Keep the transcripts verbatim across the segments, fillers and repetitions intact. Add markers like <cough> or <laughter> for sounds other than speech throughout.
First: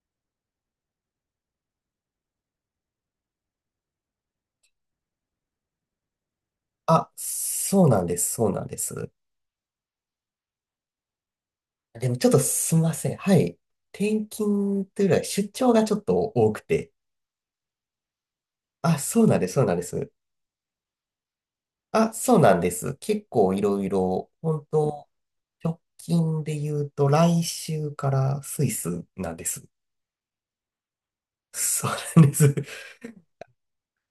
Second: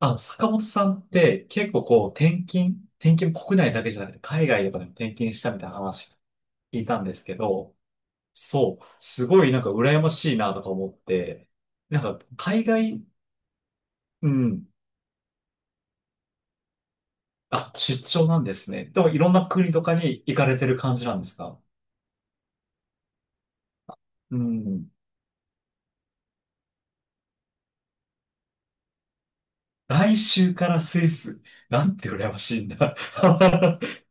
あの、坂本さんって結構こう転勤、転勤も国内だけじゃなくて海外とかでもね転勤したみたいな話聞いたんあ、ですけど、そうなんです、そうなんでそう、す。すごいなんか羨ましいなとか思って、なんでもかちょっと海すみま外、せん。はい。転うん、勤というよりは出張がちょっと多くて。あ、出張なんですね。あ、でもいそうろんなんでなす、そう国なんでとかす。に行かれてる感じなんですか？あ、そうなんです。結構いろいろ、う本ん。当直近で言うと来週からスイスなんです。<laughs> 来週からスイス。なそうんてなん羨でます。しいんだ。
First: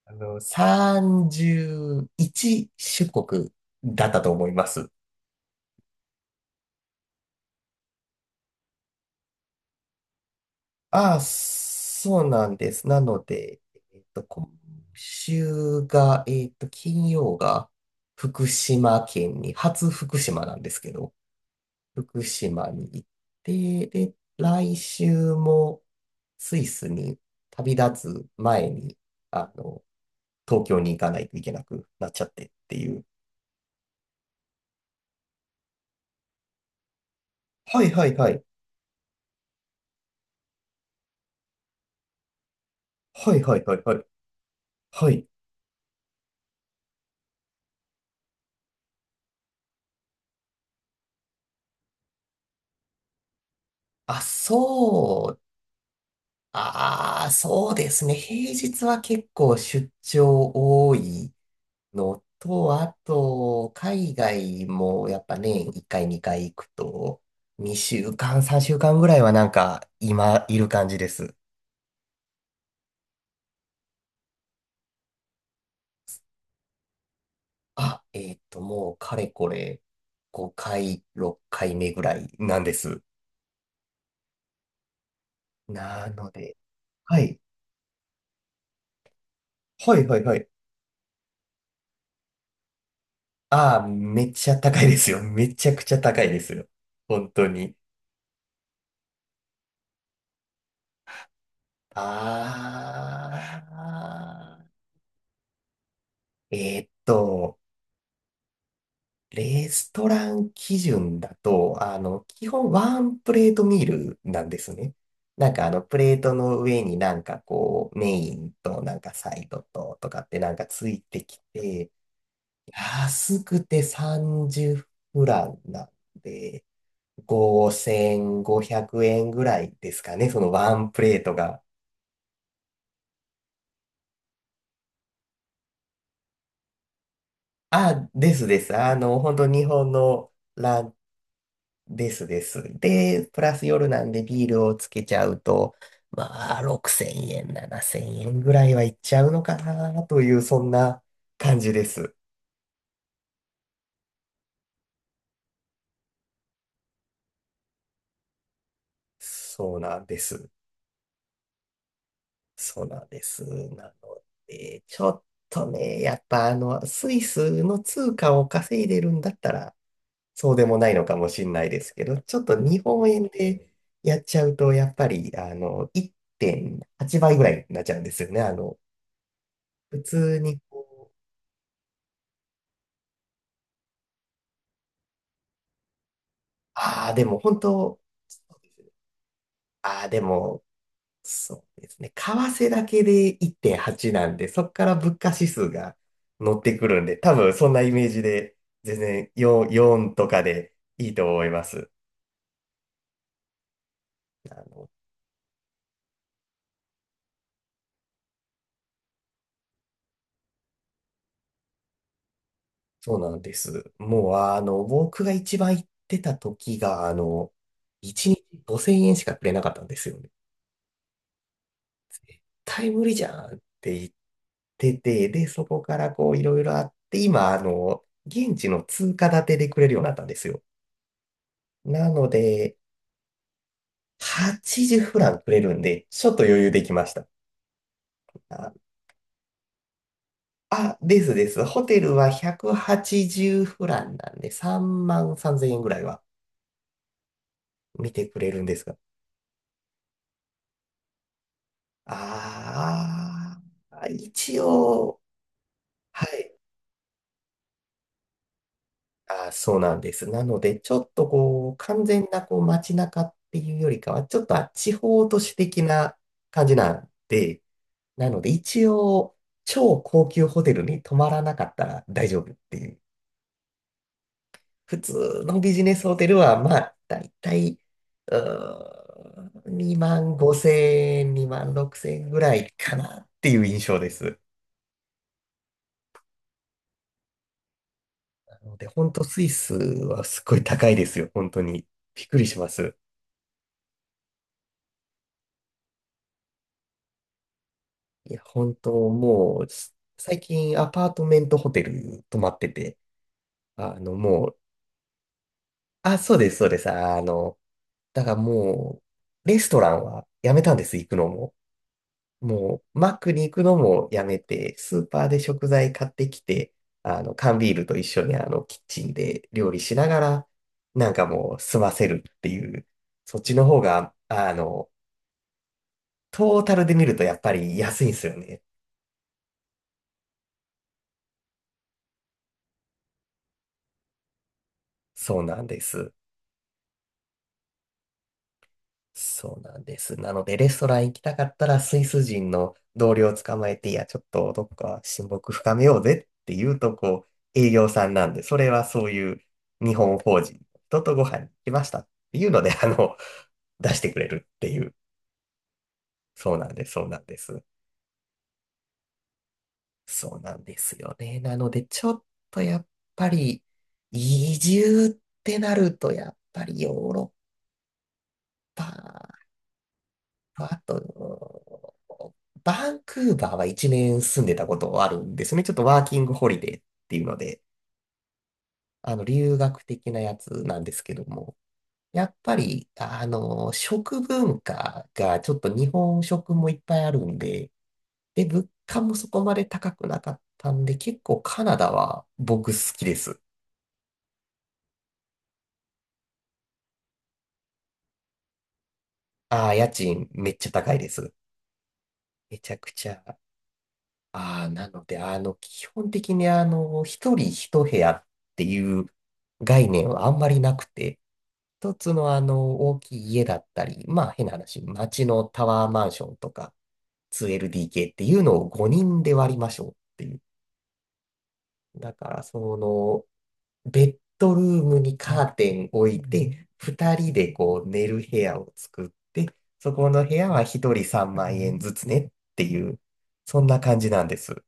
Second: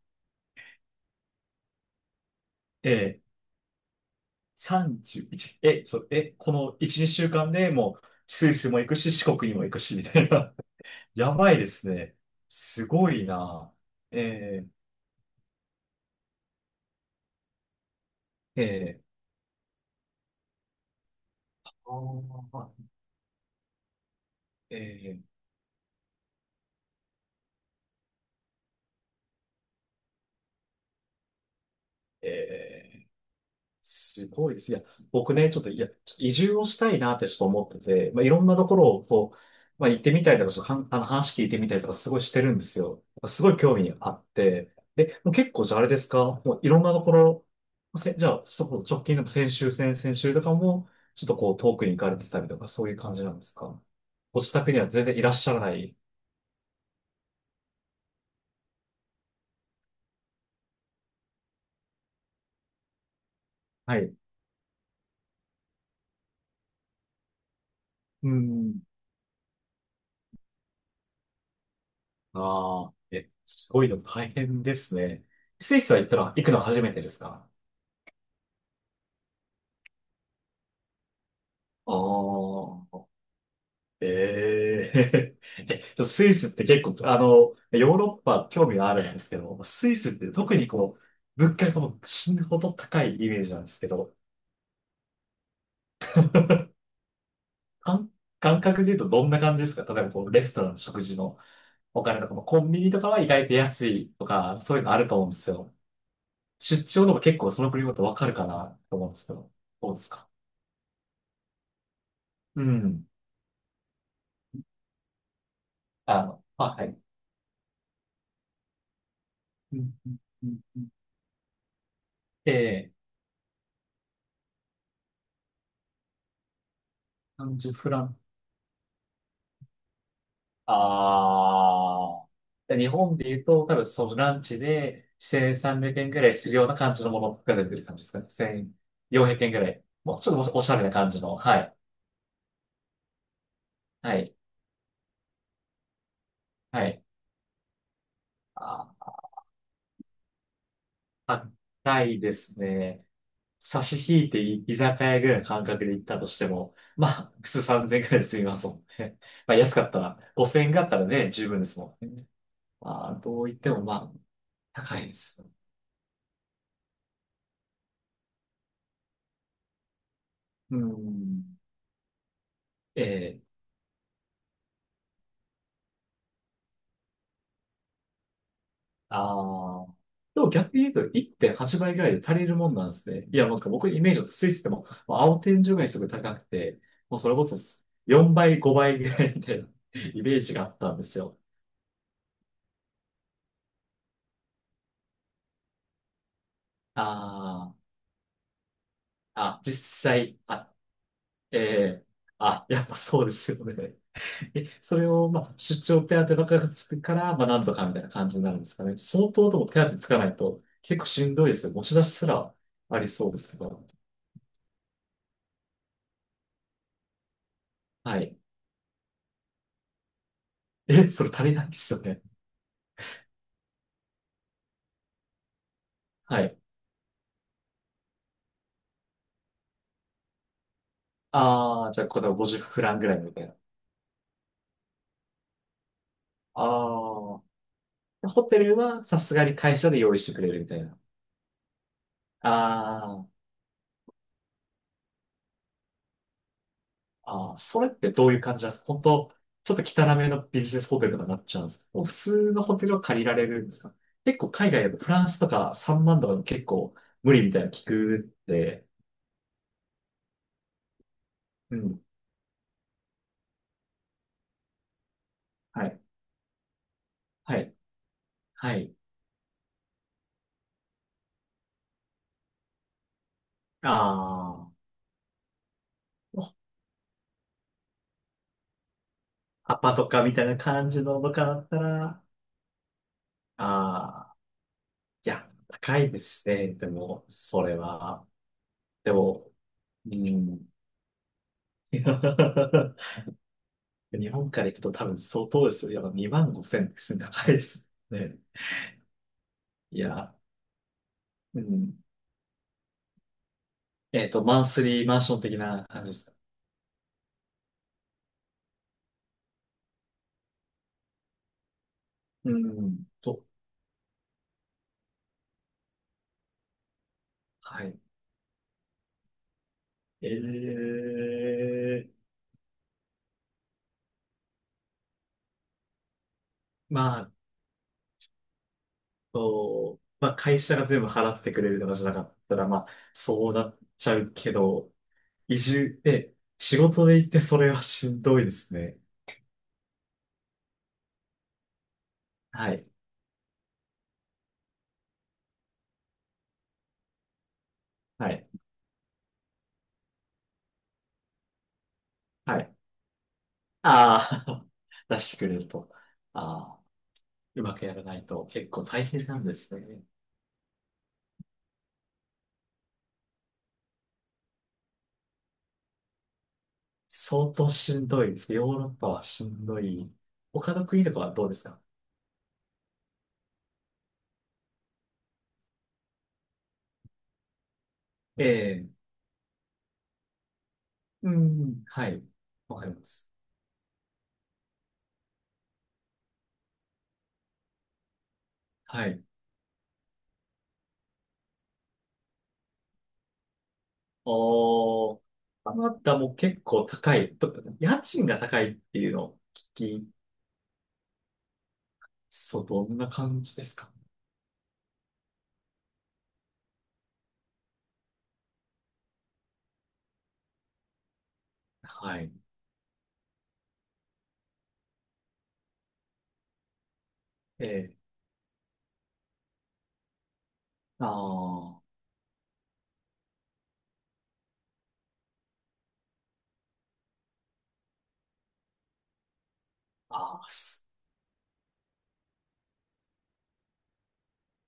あの、さんじゅういち <laughs> 出えー、国だったと思います。さんじゅういち、え、そう、え、このいち、にしゅうかんでもうスイスも行くし、四国にも行くし、みたいな。ああ、やばいですね。そうなんです。すなごのいで、な。えっと、今え週が、えっと、金曜が福ー、え島県に、初福島なんですけど、福ー、あ島ーに行って、で、来え週もスイスに旅立つ前に、あの、東京に行かないといけなくなっちゃー、ってってえいう。ー、すごいです。いや、僕ね、ちょっと、いや、ちょっと移住をしたいなってちょっと思ってはいはて、いまあ、いはい。ろんなところをこう、まあ、行ってみたりとか、ちょっとかんあの話聞いてみたりとか、すごいしてるんですよ。はいすごはいいは興いは味い。あって。はえ、い。もう結構じゃああれですか？もういろんなところ、せ、じゃあ、そこ直近でも先週、先々週とかも、ちょっとこう遠くに行かれてたりとか、そういう感じなんですか？あ、ご自宅には全然いらっそうしゃらない。ああ、そうですね。平日は結構出張多いのと、あと、は海い。外もやっぱねいっかいにかい行くと、2週う間、3週ん。間ぐらいはなんか今いる感じです。ああ、え、すごいの大変ですね。スイスは行ったら行くの初めてですか？あ、えっと、もうかれこれごかい、ろっかいめぐらいなんああ。です。ええ。 <laughs> えなスのイスっで、て結構、あはの、い。ヨーロッパ興味があるんですけど、スはイいスっはいてはい。特にこう、物価がもう死ぬほど高いイメージなんであすあ、けど、めっちゃ高いですよ。めちゃくちゃ高いですよ。本当に。感、感覚で言うとどんな感じですか？例えばこう、レストランの食事のお金とかも、コンビニとかは意外とあ安いとか、あ、そういうのあると思うんですよ。え出ーっ張でも結構と、その国ごとわかるかなと思うんですけど、レスどうでトすか？ラン基準だと、あの、基う本ワん。ンプレートミールなんですね。なんかあの、プレーあトの、のあ、上はにい。なんかこう、メインとなんかサイドうん。ととうん、かってうなんん、かうつん、いてきて、ええ、安くてさんじゅうフランなんで、なんじゅうフラン。ごせんごひゃくえんぐらいですかね、そのワンプレートが。ああ。で日本で言うと、多分そのランチでせんさんびゃくえんぐらいするような感じのものが出てる感じであ、すかね。ですです。あの、1400本当円ぐ日らい。本もうちのょっとおしゃラれなン。感じの。はい。ですです。で、プラス夜なんはでい。ビールをつけちゃうと、まあ、はい。ろくせんえん、ななせんえんぐらいはいっあちゃうのかなという、そんなー、感じで高す。いですね。差し引いてい居酒屋ぐらいの感覚で行ったとしても、まあ、普通さんぜんえんぐらいで済みますもんね。<laughs> まあ、安そうかっなたんでら、す。ごせんえんがあったらね、十分ですもんね。そうなんまあ、でどす。う言ってもなまあ、ので、高ちいょでっす。とね、やっぱあの、スイスの通貨を稼いでるんだったら、そうでうもないのかもしん。れないですけど、ちょっと日え本円え。でやっちゃうと、やっぱり、あの、いってんはちばいぐらいになっちゃうんですよね。あの、ああ。普通でもに。逆に言うといってんはちばいぐらいで足りるもんなんですね。いや、なんか僕のイメージだとスイスでも、まあ青天井がにすごい高くて、ああ、もうでそれもこそ本当、4そ倍、うです5ね。倍ぐらいみたいな ああ、<laughs> でイメージがも、あったんですよ。そうですね。為替だけでいってんはちなんで、そこから物価指数が乗ってくるんで、多分そあんなイメージで、全然あ、あ、よん、実よんと際、かあ、でいいと思いえます。え、あ、やっぱそうですよね。あえ、の、それを、まあ、出張手当ばっかりつくから、まあ、なんとかみたいな感じになるんですかね。相当でも手当つかないと、結構しんどいですよ。持ち出しすらありそうそうなでんすでけど。す。もう、あの、僕が一番行ってた時が、あの、は1い。日ごせんえんしかくれなかったんですよね。え、それ足りないですよね。対無理じゃんって言ってて、で、そこからこうはいろい。いろあって、今、あの、現地の通貨建てでくれるようになったんですよ。ああ、じゃあ、なこのれはごじゅうで、フランぐらいみたいな。はちじゅうフランくれるんで、ちょっと余あ裕できました。あ。ホテあ、ルはさすがに会社で用意してくれるみたいあな。ですです。ホテルはああ。ひゃくはちじゅうフランなんで、さんまんさんぜんえんぐらいはああ、それって見てどういくうれ感るじんなんでですすか？が。本当、ちょっと汚めのビジネスホテルとかになっちゃうんですか？もう普通のホテルを借りられあるんですか？あ、結構一海外だとフ応、ランスとかさんまんはとかでもい。結構無理みたいなの聞くって、あー、そうなんです。なので、ちょっとこう、うん。完全なこう街中っていうよりかは、ちょっとあ地方都市的はい。な感じなんはで、い。なので、は一い。応、超高級ホテルに泊まらなかったら大丈夫っていう。あ普通のビジネスホテルあ、は、まあ、だいたい、うーん、アパと2かみ万たいな5感じの千と円、かだ2っ万た6ら、千円ぐらいかなっていう印象でああ、す。いや、高いですね。でも、それは。なので、本で当スイも、スうはすっごいん。高いですよ。本当に。びっくりします。<laughs> 日本から行くと多分相当ですよ。やっぱにまんごせんですね。高いですいね。や、本当もう、すいや、最近アパートメントうホテん。ル泊まってて、あの、えっと、もう、マンスリーマンション的な感じであ、すか？そうです、そうです。あの、だからもう、レストランはやめたんです、行くのも。うもん。う、マックにと、行くのもやめて、スーパーで食材買ってきて、あの、缶ビーはルとい。一緒にあの、キッチンで料理しながら、えなんかもう、済ませえ。るっていう、そっちの方が、あの、トータルでま見るとあ、やっぱり安いんですよね。と、まあ、会社が全部払ってくれるとかじゃなかったら、まあ、そうなっちゃうけど、そう移なんで住す。で、仕事で行ってそれはしんどいですね。そうなんです。なので、レストラン行きたかったら、スイス人はのい。同僚を捕まえて、いや、ちょっとどっか親睦深めようぜって言うと、こう、営業さんなはんで、い。それはそういう日本法人の人とご飯に行きましたっていうはので、い。あの、出してくれあるっあ。ていう。<laughs> 出してくれると。そうあなんあ、です、そうなんです。うまくやらないと結構大変なんですね。そうなんですよね。なので、ちょっとやっぱり、移住ってなると、やっぱりヨーロ相当しんどいですね。ヨーッロッパはパしんどい。ま他あの国とかはどうですか？と、バンクーバーはいちねん住んでたことあるんですね。ちょっとワーキングホリデーっていうので、ええ。あの、留学的なやつなんですけどうも、ん。はい。やっぱわかり、りまあす。の、食文化がちょっと日本食もいっぱいあるんで、で、物価はもい。そこまで高くなかったんで、結構カナダは僕好きです。おー。カナダも結構高い。と家賃が高いっていうのをああ、家聞き、賃めっちゃ高いです。めそう、ちゃどくんなちゃ。感じですか？ああ、なので、あの、基本的に、あの、一人一部屋っていう概念はあんまりなくて、一つはい。の、あの、大きい家だったり、まあ、変な話、街のタワーマンションとか、ええ。ツーエルディーケー っていうのをごにんで割りましょうっていう。あーだから、その、ベッドルームにカーテン置いて、ふたりでこう、寝る部屋を作って、そこの部あ屋ー、はす一人さんまん円ずつねっていう、そんな感じなんです。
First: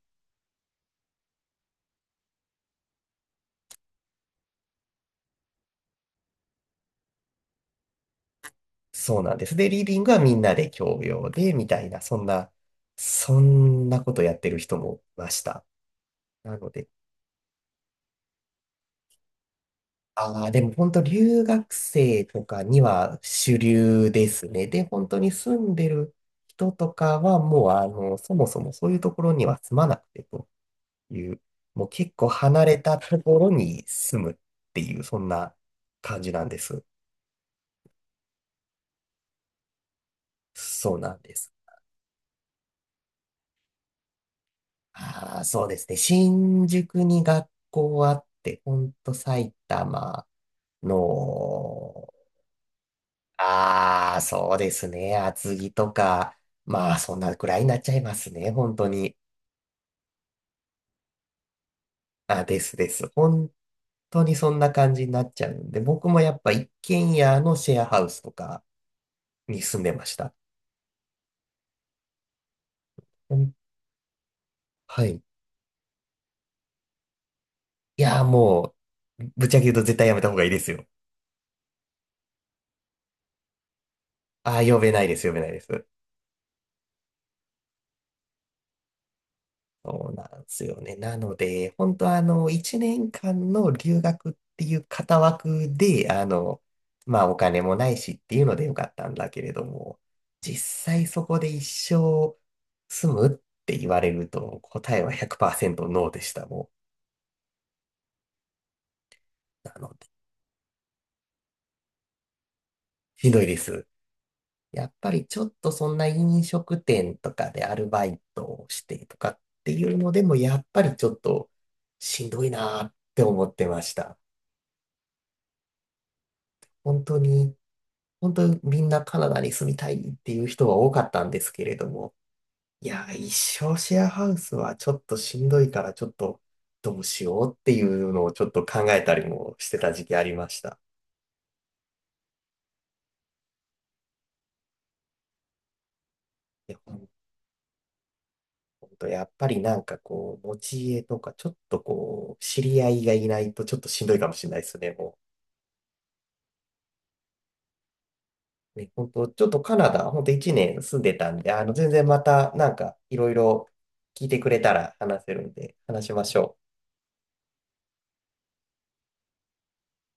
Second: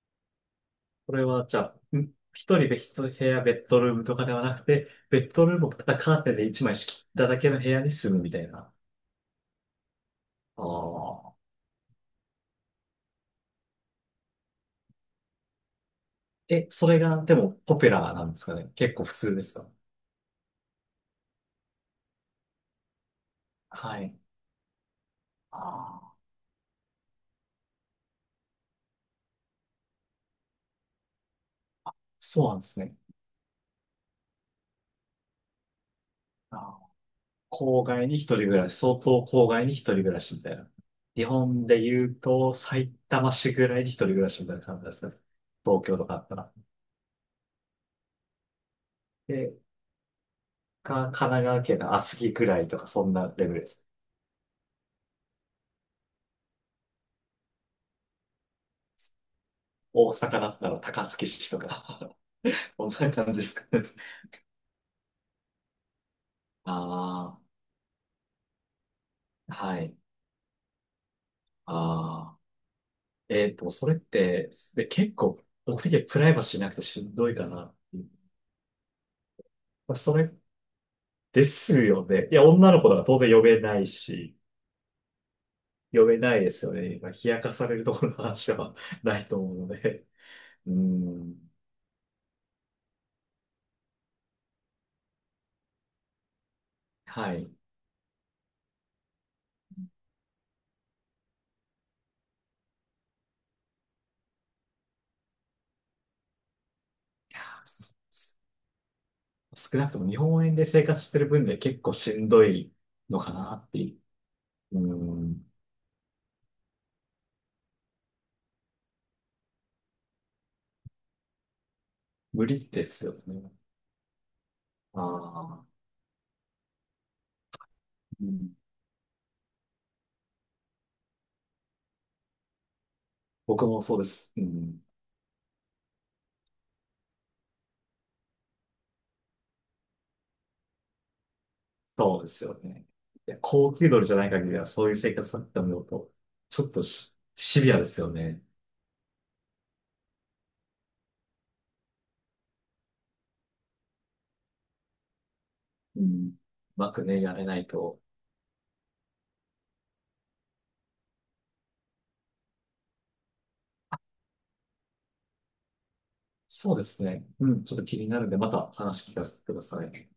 これはじゃあ、ん一人で一部屋、ベッドルームとかではなくて、ベッドルームをただカーテンで一枚仕切っただけの部屋に住むみたいな。そうなんです。で、リビングはみんなあで共用あ。で、みたいな、そんな、そんなことやってる人もいました。なえ、ので、それが、でも、ポピュラーなんですかね。結構普通ですか？ああ、でも本当留学生とかには主は流い。ですね。で、本当に住あんであ、る人とかはもう、あの、そもそもそういうところには住まなくてという、もう結構そうなん離でれすね。たところに住むっていう、そんな感じなんであす。ー郊外に一人暮らし、相当郊外に一人暮らしみたいな。そうなん日です。本で言うと、埼玉市ぐらいに一人暮らしみたいな感じですかね。ああ、そうで東すね。京とかあったら。新宿に学校あって、ほんと埼で、玉か、神奈川県のの、厚木ぐらいとか、そんなレベルです。ああ、そうですね。厚木とか、まあ、そんなくらいになっちゃいますね。本当に。大阪だったら高槻市とか あ、<laughs> ですこでんす。な感じで本すかね。当にそんな感じになっちゃうんで、僕もやっぱ一軒あ家のシェアハウスとかあ、には住んでい。ました。ああ。うえんっと、それって、で、は結い。構、僕的にはプライバシーなくてしんどいかなっていいう。やー、もう、ぶっちゃけ言うとま絶対あ、やそめたれ方がいいですよ。ですよね。いや、女の子だから当然呼べないし、ああ、呼べないです、呼べないです。呼べないですよね。まあ、冷やかされるところの話では <laughs> ないと思うので。そうなんですうよね。なのん。で、本当あの、いちねんかんの留学っていう型枠で、あの、まあはおい。金もないしっていうのでよかったんだけれども、実際そこで一生住むって言われると答えはひゃくパーセントノーでした、も少んななのくとで、も日本円で生活してる分で結構しんどいのひかどいでなってす。いう。やっうぱりちょっん。とそんな飲食店とかでアルバイトをしてとかっていうのでも、やっぱりちょっとしんど無い理なでーっすよて思ね。ってました。ああ。本当にう本当ん。にみんなカナダに住みたいっていう人は多かったんですけれども、いや、一僕生もシそうェでアハす。ウうスはん。ちょっとしんどいからちょっとどうしようっていうのをちょっと考えたりもしてた時期ありました。そうですよね。いや、高級鳥じゃない限りは、そういう生活だって思うと、ちょいっや、としシビアですよね。本当やっぱりなんかこう、持ち家とかちょっとこう、知り合いがいないとちょっとしんどいかもしれないですね、もうん。うまくね、やれないと。う。ね、本当ちょっとカナダ、本当いちねん住んでたんで、あの、全然またなんかいろいろ聞いてくれたら話せるんで、話しましょう。そうですね。うん、ちょっと気になるんで、また話聞かせてください。